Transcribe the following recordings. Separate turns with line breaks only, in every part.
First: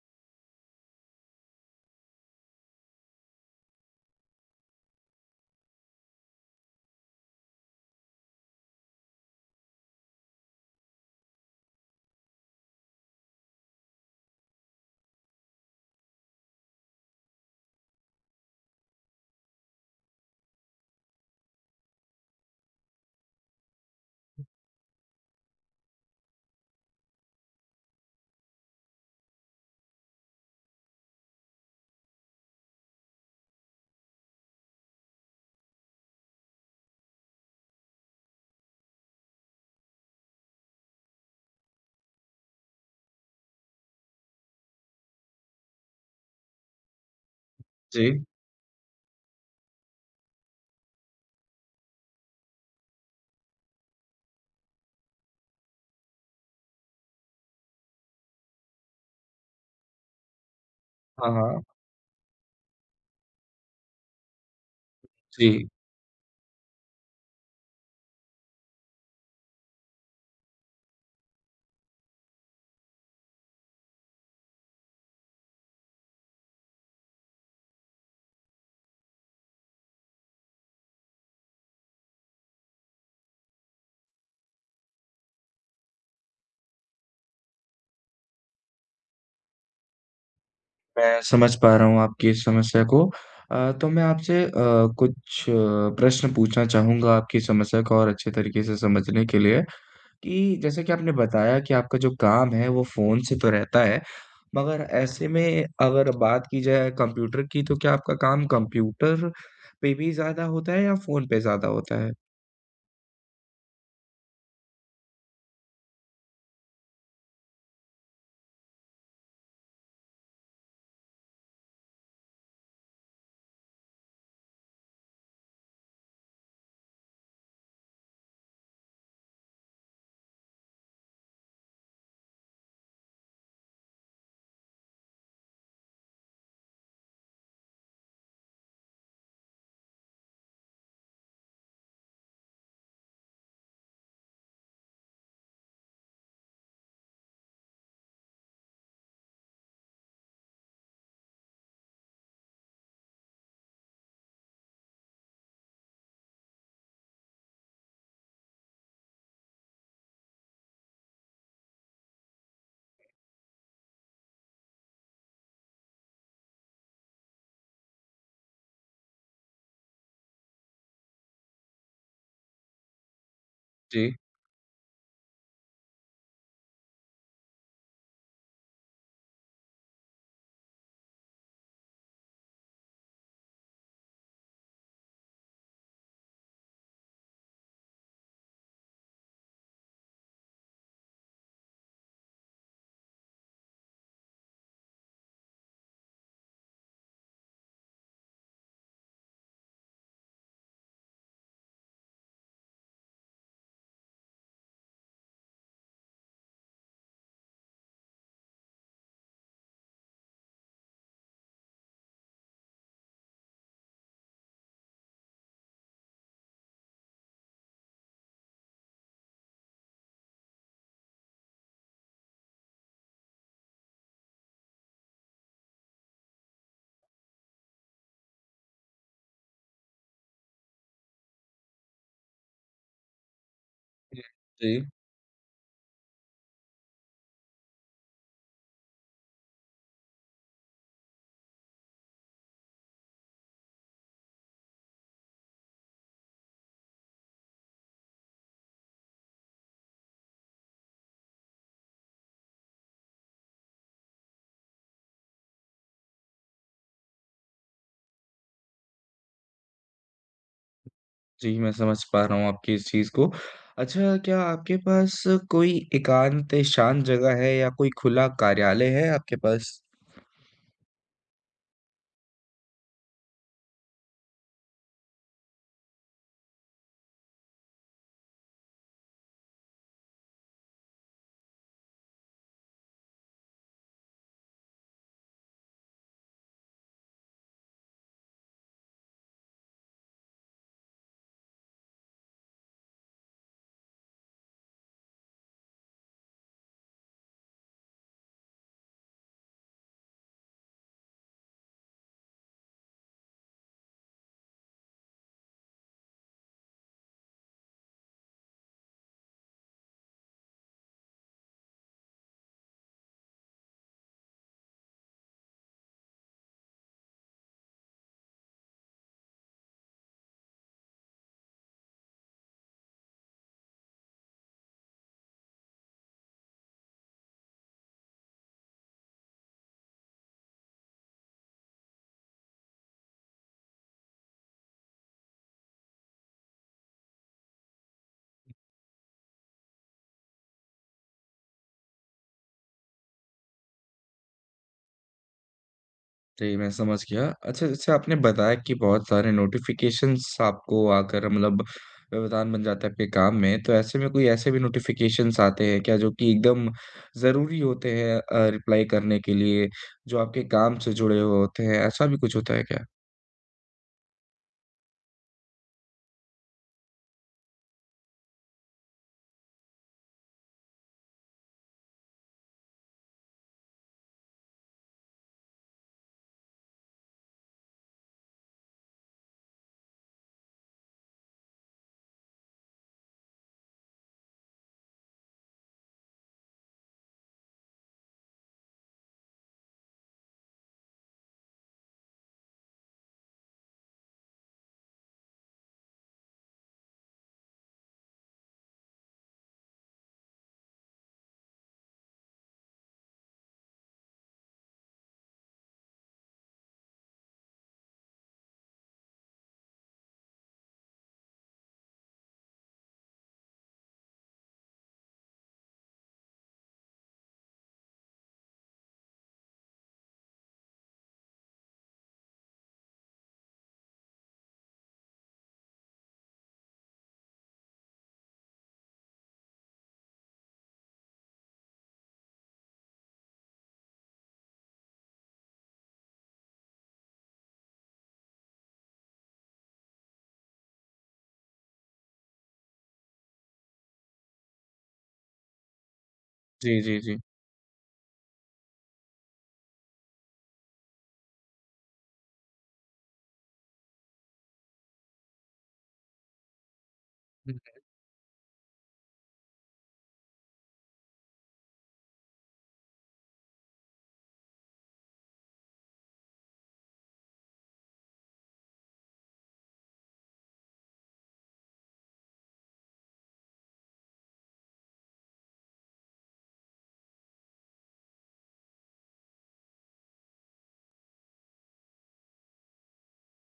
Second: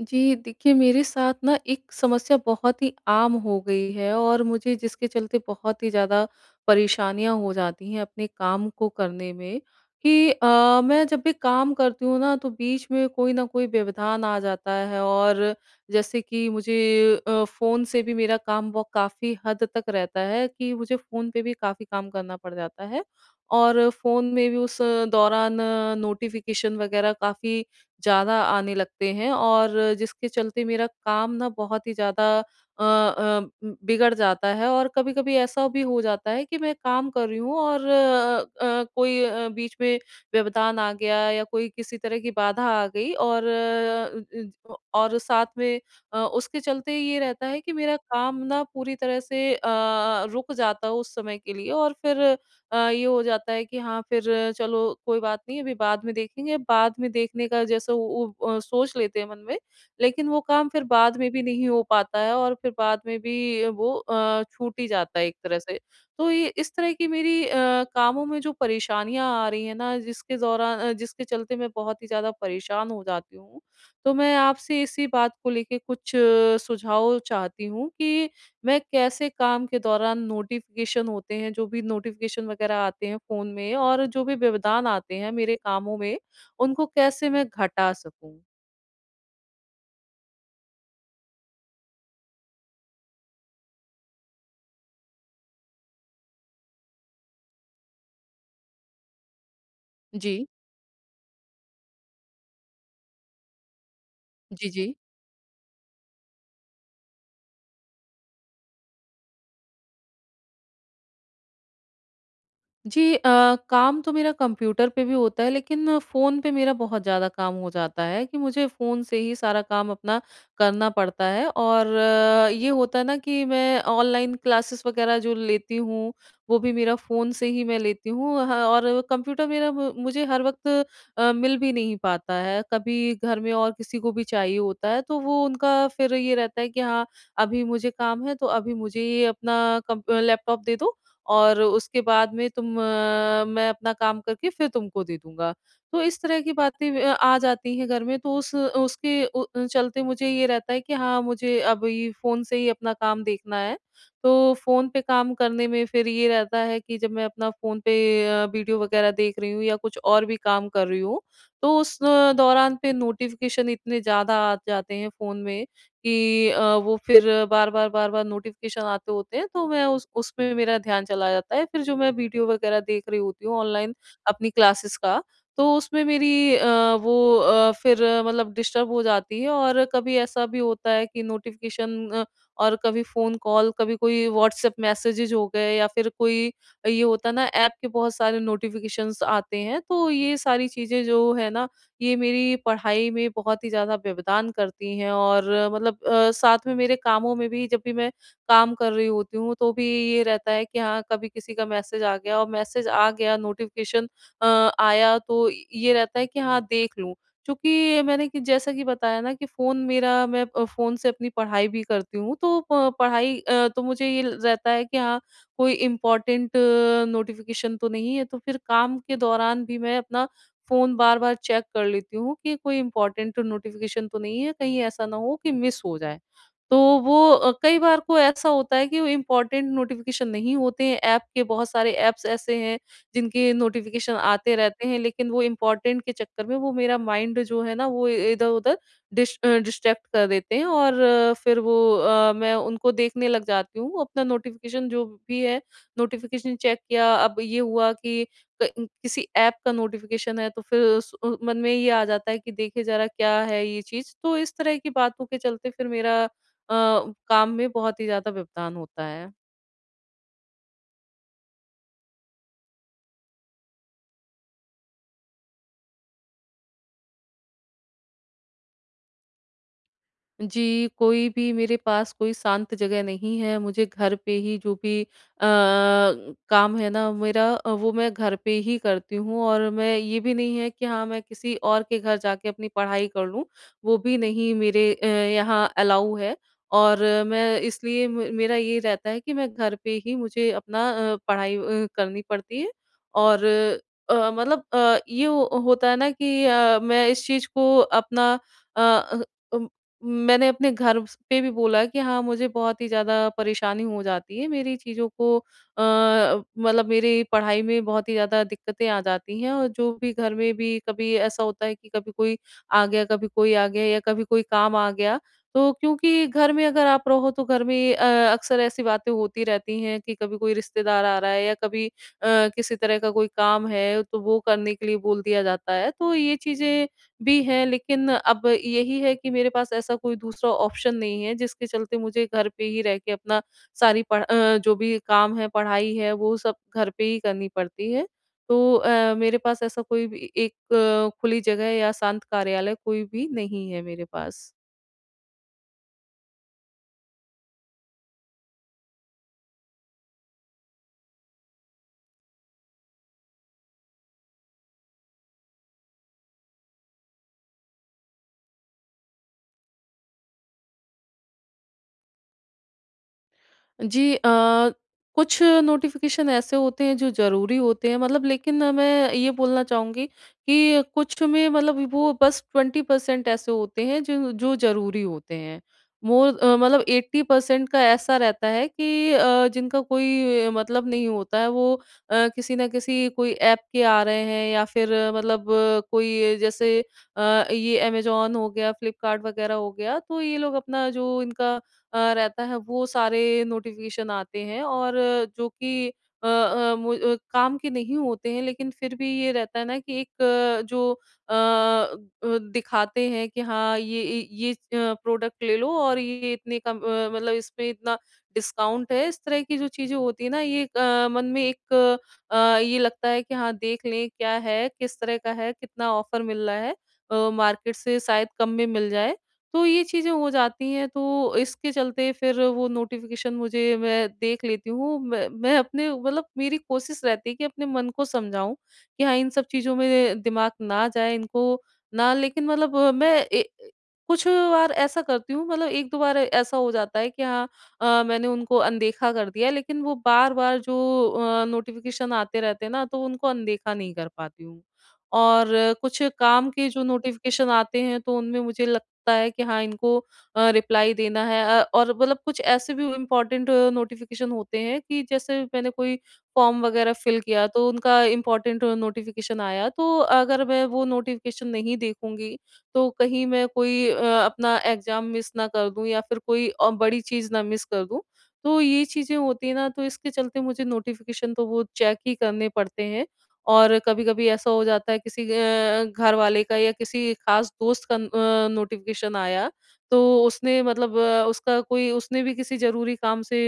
जी, देखिए मेरे साथ ना एक समस्या बहुत ही आम हो गई है और मुझे जिसके चलते बहुत ही ज़्यादा परेशानियाँ हो जाती हैं अपने काम को करने में कि मैं जब भी काम करती हूँ ना तो बीच में कोई ना कोई व्यवधान आ जाता है। और जैसे कि मुझे फ़ोन से भी मेरा काम वो काफ़ी हद तक रहता है कि मुझे फ़ोन पे भी काफ़ी काम करना पड़ जाता है, और फ़ोन में भी उस दौरान नोटिफ़िकेशन वगैरह काफ़ी ज़्यादा आने लगते हैं, और जिसके चलते मेरा काम ना बहुत ही ज़्यादा बिगड़ जाता है। और कभी-कभी ऐसा भी हो जाता है कि मैं काम कर रही हूँ, और कोई बीच में व्यवधान आ गया, या कोई किसी तरह की बाधा आ गई, और अ, ज और साथ में उसके चलते ये रहता है कि मेरा
जी,
काम ना पूरी तरह से रुक जाता है उस समय के लिए। और फिर ये हो जाता है कि हाँ, फिर चलो, कोई बात नहीं, अभी बाद में देखेंगे, बाद में देखने का जैसे वो सोच लेते हैं मन में, लेकिन वो काम फिर बाद
हाँ,
में भी
हाँ।
नहीं हो पाता है, और फिर बाद में भी वो छूट ही जाता है एक तरह
जी,
से। तो ये इस तरह की मेरी कामों में जो परेशानियाँ आ रही हैं ना, जिसके चलते मैं बहुत ही ज़्यादा परेशान हो जाती हूँ। तो मैं आपसे इसी बात को लेके कुछ सुझाव चाहती हूँ कि मैं कैसे काम के दौरान नोटिफ़िकेशन होते हैं, जो भी नोटिफ़िकेशन वग़ैरह आते हैं फ़ोन में और जो भी व्यवधान आते हैं मेरे कामों में, उनको कैसे मैं घटा सकूँ?
मैं समझ पा रहा हूँ आपकी इस समस्या को। तो मैं आपसे कुछ प्रश्न पूछना चाहूँगा आपकी समस्या को और अच्छे तरीके से समझने के लिए
जी।
कि जैसे कि आपने बताया कि आपका जो काम है वो फ़ोन से तो रहता है,
जी,
मगर
जी।
ऐसे में अगर बात की जाए कंप्यूटर की तो क्या आपका काम कंप्यूटर पे भी ज़्यादा होता है या फ़ोन पे ज़्यादा होता है?
जी, काम तो मेरा कंप्यूटर पे भी होता है, लेकिन फ़ोन पे मेरा बहुत ज़्यादा काम हो जाता है कि मुझे फ़ोन से ही सारा काम अपना करना पड़ता है। और ये होता है ना कि मैं ऑनलाइन क्लासेस वगैरह जो लेती हूँ, वो भी मेरा फ़ोन से ही मैं लेती हूँ ह, और कंप्यूटर मेरा मु मुझे हर वक़्त मिल भी नहीं पाता है। कभी घर में और किसी को भी चाहिए होता है, तो वो उनका फिर ये रहता है कि हाँ, अभी मुझे काम है, तो अभी मुझे ये अपना कम लैपटॉप दे दो, और उसके बाद में मैं अपना काम करके फिर तुमको दे दूँगा। तो इस तरह की बातें आ जाती हैं घर में, तो उस उसके उ चलते मुझे ये रहता है कि हाँ, मुझे अभी फ़ोन से ही अपना काम देखना है। तो फ़ोन पे काम करने में फिर ये रहता है कि जब मैं अपना फ़ोन पे वीडियो वग़ैरह देख रही हूँ या कुछ और भी काम कर रही हूँ, तो उस दौरान पे नोटिफ़िकेशन इतने ज़्यादा आ जाते हैं फ़ोन में कि वो फिर बार-बार, बार-बार नोटिफ़िकेशन आते होते हैं, तो मैं उस उसमें मेरा ध्यान चला जाता है। फिर जो मैं वीडियो वग़ैरह देख रही होती हूँ ऑनलाइन
जी,
अपनी क्लासेस का, तो उसमें मेरी अ, वो अ, फिर अ, मतलब डिस्टर्ब हो जाती है। और कभी ऐसा भी होता है कि नोटिफ़िकेशन और कभी फ़ोन कॉल, कभी कोई व्हाट्सएप मैसेजेज़ हो गए, या फिर कोई ये होता है ना, ऐप के बहुत सारे नोटिफ़िकेशंस आते हैं। तो ये सारी चीज़ें जो है ना, ये मेरी पढ़ाई में बहुत ही ज़्यादा व्यवधान करती हैं। और मतलब साथ में मेरे कामों में भी जब भी मैं काम कर रही होती हूँ, तो भी ये रहता है कि हाँ, कभी किसी का मैसेज आ गया और मैसेज आ गया, नोटिफिकेशन आया, तो ये रहता है कि हाँ, देख लूँ, क्योंकि मैंने कि जैसा कि बताया ना कि फोन मेरा मैं अ, फोन से अपनी पढ़ाई भी करती हूँ। तो पढ़ाई तो मुझे ये रहता है कि हाँ, कोई इम्पोर्टेंट नोटिफिकेशन तो नहीं है। तो फिर काम के दौरान भी मैं अपना फ़ोन बार-बार चेक कर लेती हूँ कि कोई इम्पोर्टेंट नोटिफ़िकेशन तो नहीं है, कहीं ऐसा ना हो कि मिस हो जाए। तो वो कई बार को ऐसा होता है कि वो इम्पोर्टेंट नोटिफ़िकेशन नहीं होते हैं। ऐप के बहुत सारे ऐप्स ऐसे हैं, जिनके नोटिफ़िकेशन
जी,
आते
जी।
रहते हैं, लेकिन वो इम्पोर्टेंट के चक्कर में वो मेरा माइंड जो है ना, वो इधर-उधर डिस्ट्रैक्ट कर देते हैं। और मैं उनको देखने लग जाती हूँ, अपना नोटिफ़िकेशन जो भी है, नोटिफ़िकेशन चेक किया। अब ये हुआ कि क किसी ऐप का नोटिफ़िकेशन है, तो फिर उस मन में ये आ जाता है कि देखे ज़रा क्या है ये चीज़? तो इस तरह की बातों के चलते फिर मेरा काम में बहुत ही ज़्यादा व्यवधान होता है।
जी, मैं समझ पा रहा हूँ आपकी इस चीज़ को। अच्छा, क्या आपके पास कोई एकांत शांत जगह है या कोई खुला कार्यालय है आपके पास?
जी, कोई भी मेरे पास कोई शांत जगह नहीं है, मुझे घर पे ही जो भी काम है ना मेरा, वो मैं घर पे ही करती हूँ। और मैं ये भी नहीं है कि हाँ, मैं किसी और के घर जाके अपनी पढ़ाई कर लूँ, वो भी नहीं मेरे यहाँ अलाउ है। और मैं इसलिए म मेरा ये रहता है कि मैं घर पे ही मुझे अपना पढ़ाई करनी पड़ती है। और मतलब ये हो होता है ना कि मैं इस चीज़ को अपना अ अ, उम मैंने अपने घर स पे भी बोला कि हाँ, मुझे बहुत ही ज़्यादा परेशानी हो जाती है, मेरी चीज़ों को अ, मतलब मेरी पढ़ाई में बहुत ही ज़्यादा दिक्कतें आ जाती हैं। और जो भी घर में भी कभी ऐसा होता है कि कभी कोई आ गया, कभी कोई आ गया, या कभी कोई काम आ गया। तो क्योंकि घर में अगर आप रहो, तो घर में अक्सर ऐसी बातें होती रहती हैं कि कभी कोई रिश्तेदार आ रहा है, या कभी किसी तरह का कोई काम है, तो वो करने के लिए बोल दिया जाता है। तो ये चीज़ें भी हैं, लेकिन अब यही है कि मेरे पास ऐसा कोई दूसरा ऑप्शन नहीं है, जिसके चलते मुझे घर पे ही रह के अपना सारी जो भी काम है, पढ़ाई है, वो सब घर पे ही करनी पड़ती है। तो मेरे पास ऐसा कोई भी एक खुली जगह या शांत कार्यालय कोई भी नहीं है मेरे पास।
जी, मैं समझ गया। अच्छा, जैसे आपने बताया कि बहुत सारे नोटिफ़िकेशंस आपको आकर मतलब व्यवधान बन जाता है आपके काम में, तो ऐसे में कोई ऐसे भी नोटिफ़िकेशंस आते हैं क्या जो कि एकदम ज़रूरी होते हैं, रिप्लाई करने के लिए, जो आपके काम से जुड़े हुए होते हैं, ऐसा भी कुछ होता है क्या?
जी, कुछ नोटिफ़िकेशन ऐसे होते हैं जो ज़रूरी होते हैं, मतलब लेकिन मैं ये बोलना चाहूँगी कि कुछ में मतलब वो बस 20% ऐसे होते हैं जो जो ज़रूरी होते हैं। मोर मतलब 80% का ऐसा रहता है कि जिनका कोई मतलब नहीं होता है। वो किसी न किसी कोई ऐप के आ रहे हैं, या फिर मतलब कोई जैसे अ, ये अमेज़न हो गया, फ्लिपकार्ट वग़ैरह हो गया। तो ये लोग अपना जो इनका रहता है, वो सारे नोटिफ़िकेशन आते हैं, और जो कि काम के नहीं होते हैं, लेकिन फिर भी ये रहता है ना कि एक जो दिखाते हैं कि हाँ, ये प्रोडक्ट ले लो, और ये इतने कम मतलब इसमें इतना डिस्काउंट है। इस तरह की जो चीज़ें होती है ना, ये मन में एक ये लगता है कि हाँ, देख लें क्या है, किस तरह का है, कितना ऑफ़र मिल रहा है। मार्केट से शायद कम में मिल जाए। तो ये चीज़ें हो जाती हैं, तो इसके चलते फिर वो नोटिफ़िकेशन मुझे मैं देख लेती हूँ। मैं अपने मतलब मेरी कोशिश रहती है कि अपने मन को समझाऊँ कि हाँ, इन सब चीज़ों में दिमाग ना जाए, इनको ना, लेकिन मतलब मैं ए ए कुछ बार ऐसा करती हूँ, मतलब 1-2 बार ऐसा हो जाता है कि हाँ, मैंने उनको अनदेखा कर दिया, लेकिन वो बार-बार जो नोटिफ़िकेशन आते रहते हैं ना, तो उनको अनदेखा नहीं कर पाती हूँ। और कुछ काम के
जी,
जो
जी, जी।
नोटिफ़िकेशन आते हैं, तो उनमें मुझे लग होता है कि हाँ, इनको रिप्लाई देना है, और मतलब कुछ ऐसे भी इम्पोर्टेंट नोटिफ़िकेशन होते हैं कि जैसे मैंने कोई फॉर्म वगैरह फिल किया,
हुँ।
तो उनका इम्पोर्टेंट नोटिफ़िकेशन आया। तो अगर मैं वो नोटिफ़िकेशन नहीं देखूँगी, तो कहीं मैं कोई अपना एग्ज़ाम मिस ना कर दूँ, या फिर कोई बड़ी चीज़ ना मिस कर दूँ। तो ये चीज़ें होती हैं ना, तो इसके चलते मुझे नोटिफ़िकेशन तो वो चेक ही करने पड़ते हैं। और कभी-कभी ऐसा हो जाता है किसी घरवाले का या किसी खास दोस्त का नोटिफ़िकेशन आया, तो उसने मतलब उसका कोई, उसने भी किसी ज़रूरी काम से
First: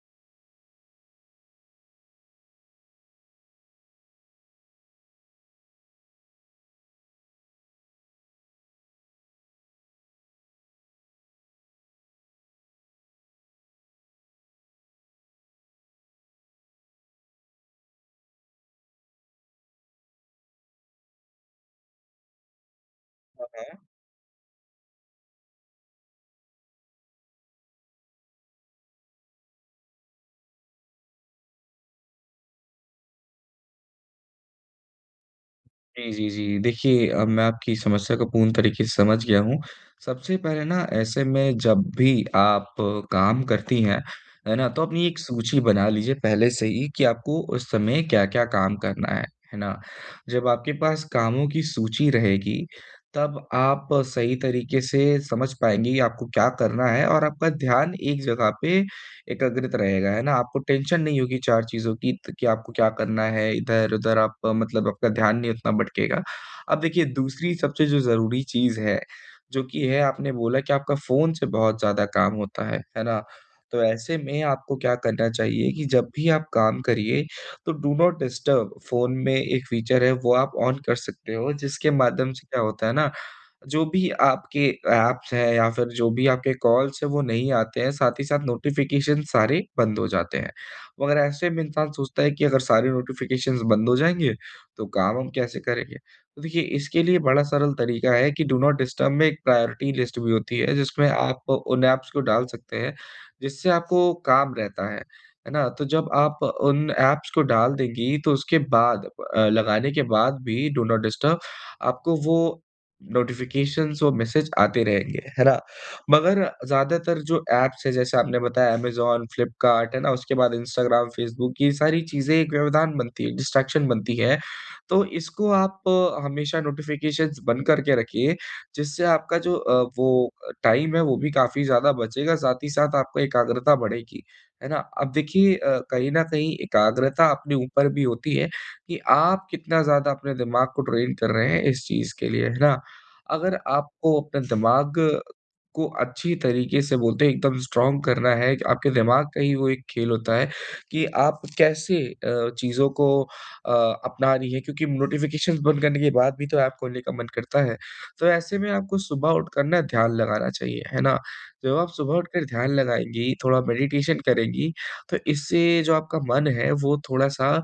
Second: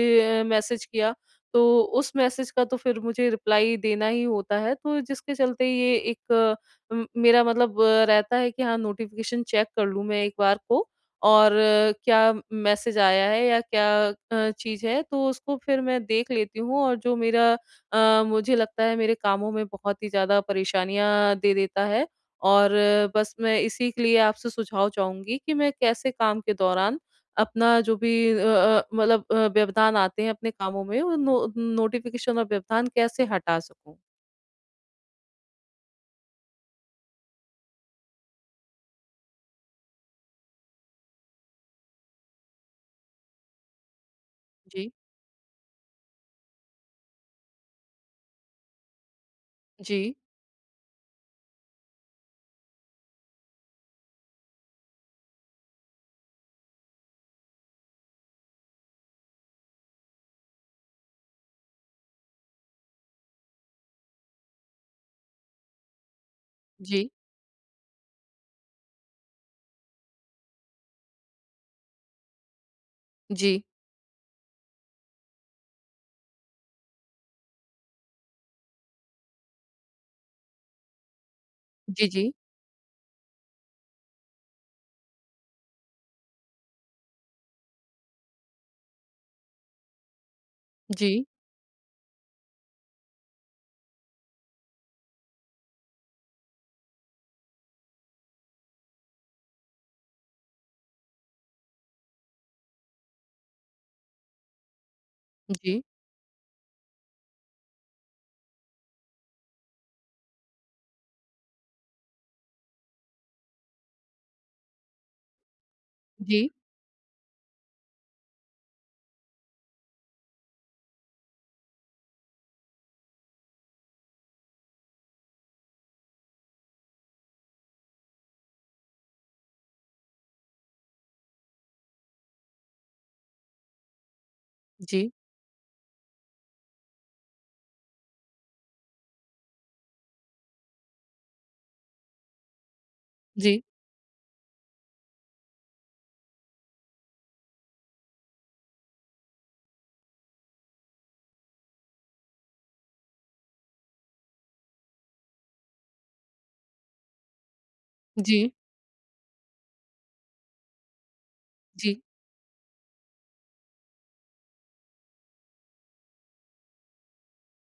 मैसेज किया, तो उस मैसेज का तो फिर मुझे रिप्लाई देना ही होता है। तो जिसके चलते ये एक मेरा मतलब रहता है कि हाँ, नोटिफ़िकेशन चेक कर लूँ मैं एक बार को, और क्या मैसेज आया है, या क्या चीज़ है, तो उसको फिर मैं देख लेती हूँ, और मुझे लगता है मेरे कामों में बहुत ही ज़्यादा परेशानियाँ दे देता है। और बस मैं इसी के लिए आपसे सुझाव चाहूँगी कि मैं कैसे काम के दौरान अपना जो भी मतलब व्यवधान आते हैं अपने कामों में, वो नो नोटिफ़िकेशन और व्यवधान कैसे हटा सकूँ?
जी, जी, जी। देखिए, अब मैं आपकी समस्या को पूर्ण तरीके से समझ गया हूँ। सबसे पहले ना ऐसे में जब भी आप काम करती हैं, है ना? तो
जी।
अपनी एक सूची बना लीजिए पहले से ही कि आपको उस समय क्या-क्या काम करना है ना?
जी,
जब आपके पास कामों की सूची रहेगी, तब आप सही तरीके से समझ पाएँगी आपको क्या करना है और आपका ध्यान एक जगह पे एकाग्रित रहेगा, है ना? आपको टेंशन नहीं होगी 4 चीज़ों की त कि आपको क्या करना है, इधर-उधर आप मतलब आपका ध्यान नहीं उतना भटकेगा। अब देखिए
जी,
दूसरी सबसे जो ज़रूरी चीज़ है, जो कि है आपने बोला कि आपका फ़ोन से बहुत ज़्यादा काम होता है ना?
जी,
तो ऐसे में आपको क्या करना चाहिए कि जब भी आप काम करिए, तो डू नॉट डिस्टर्ब फ़ोन में एक फीचर है वो आप ऑन कर सकते हो, जिसके माध्यम
जी,
से क्या होता है ना, जो भी आपके ऐप्स हैं या फिर जो भी आपके कॉल्स हैं वो नहीं आते हैं, साथ ही साथ नोटिफ़िकेशन सारे बंद हो जाते हैं। मगर
जी,
ऐसे में इंसान सोचता है कि अगर सारे नोटिफ़िकेशंस बंद हो जाएँगे, तो काम हम कैसे करेंगे? तो देखिए इसके लिए बड़ा सरल तरीका है कि डू नॉट डिस्टर्ब में एक प्रायोरिटी लिस्ट भी होती है जिसमें आप उन ऐप्स को डाल सकते हैं, जिससे आपको काम रहता है। है ना?
जी,
तो जब आप उन ऐप्स को डाल देंगी तो उसके बाद लगाने के बाद भी डू नॉट डिस्टर्ब आपको वो नोटिफ़िकेशंस वो मैसेज आते रहेंगे, है ना? मगर
जी,
ज़्यादातर जो ऐप्स हैं जैसे आपने बताया अमेज़न, फ्लिपकार्ट, है ना? उसके बाद इंस्टाग्राम, फेसबुक ये सारी चीज़ें एक व्यवधान बनती है, डिस्ट्रैक्शन बनती है। तो इसको आप हमेशा नोटिफ़िकेशंस बंद करके रखिए, जिससे आपका जो वो टाइम है वो भी काफ़ी ज़्यादा बचेगा, साथ ही साथ आपका एकाग्रता बढ़ेगी, है ना?
जी,
अब देखिए कहीं न कहीं एकाग्रता अपने ऊपर भी होती है कि आप कितना ज़्यादा अपने दिमाग को ट्रेन कर रहे हैं इस चीज़ के लिए, है ना? अगर
जी,
आपको अपने दिमाग को अच्छी तरीके से बोलते हैं एकदम स्ट्रॉन्ग करना है कि आपके दिमाग का ही वो एक खेल होता है कि आप कैसे चीज़ों को अपना रही है क्योंकि नोटिफ़िकेशंस बंद करने के बाद भी तो ऐप खोलने का मन करता है। तो
जी,
ऐसे में आपको सुबह उठकर ना ध्यान लगाना चाहिए, है ना? जब आप
जी,
सुबह उठकर ध्यान लगाएँगी, थोड़ा मेडिटेशन करेंगी, तो इससे जो आपका मन है वो थोड़ा-सा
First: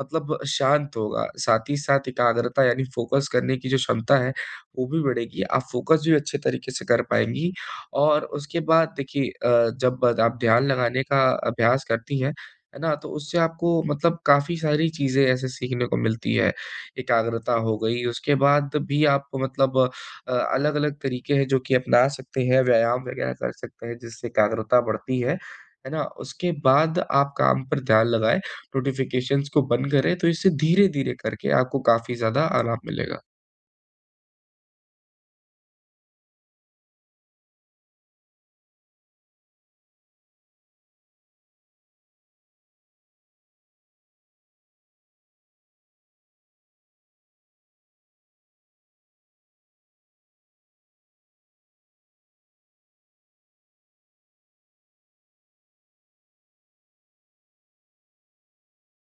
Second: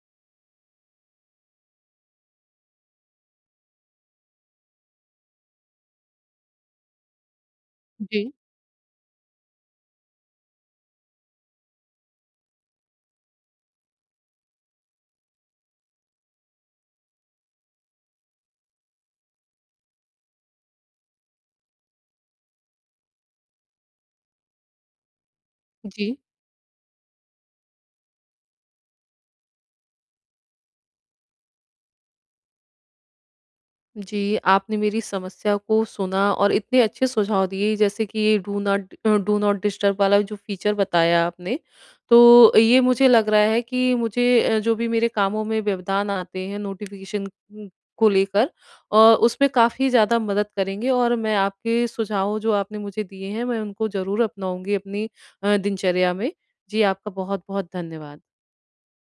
मतलब शांत होगा। साथ ही साथ एकाग्रता यानी फ़ोकस करने की जो क्षमता है वो भी बढ़ेगी, आप फ़ोकस भी अच्छे तरीके से कर पाएँगी
जी, जी,
और
जी।
उसके बाद देखिए जब आप ध्यान लगाने का अभ्यास करती हैं, है ना? तो उससे आपको मतलब काफ़ी सारी चीज़ें ऐसे सीखने को मिलती है। एकाग्रता हो गई, उसके बाद भी आप मतलब अलग-अलग तरीके हैं जो कि अपना सकते हैं, व्यायाम वगैरह कर सकते हैं जिससे एकाग्रता बढ़ती है ना?
जी,
उसके बाद आप काम पर ध्यान लगाएँ, नोटिफ़िकेशंस को बंद करें, तो इससे धीरे-धीरे करके आपको काफ़ी ज़्यादा आराम मिलेगा।
जी, आपने मेरी समस्या को सुना, और इतने अच्छे सुझाव दिए, जैसे कि ये डू नॉट डिस्टर्ब वाला जो फ़ीचर बताया आपने, तो ये मुझे लग रहा है कि मुझे जो भी मेरे कामों में व्यवधान आते हैं नोटिफ़िकेशन उम, को लेकर उसमें काफ़ी ज़्यादा मदद करेंगे। और मैं आपके सुझाव जो आपने मुझे दिए हैं, मैं उनको ज़रूर अपनाऊँगी अपनी दिनचर्या में। जी, आपका बहुत-बहुत धन्यवाद।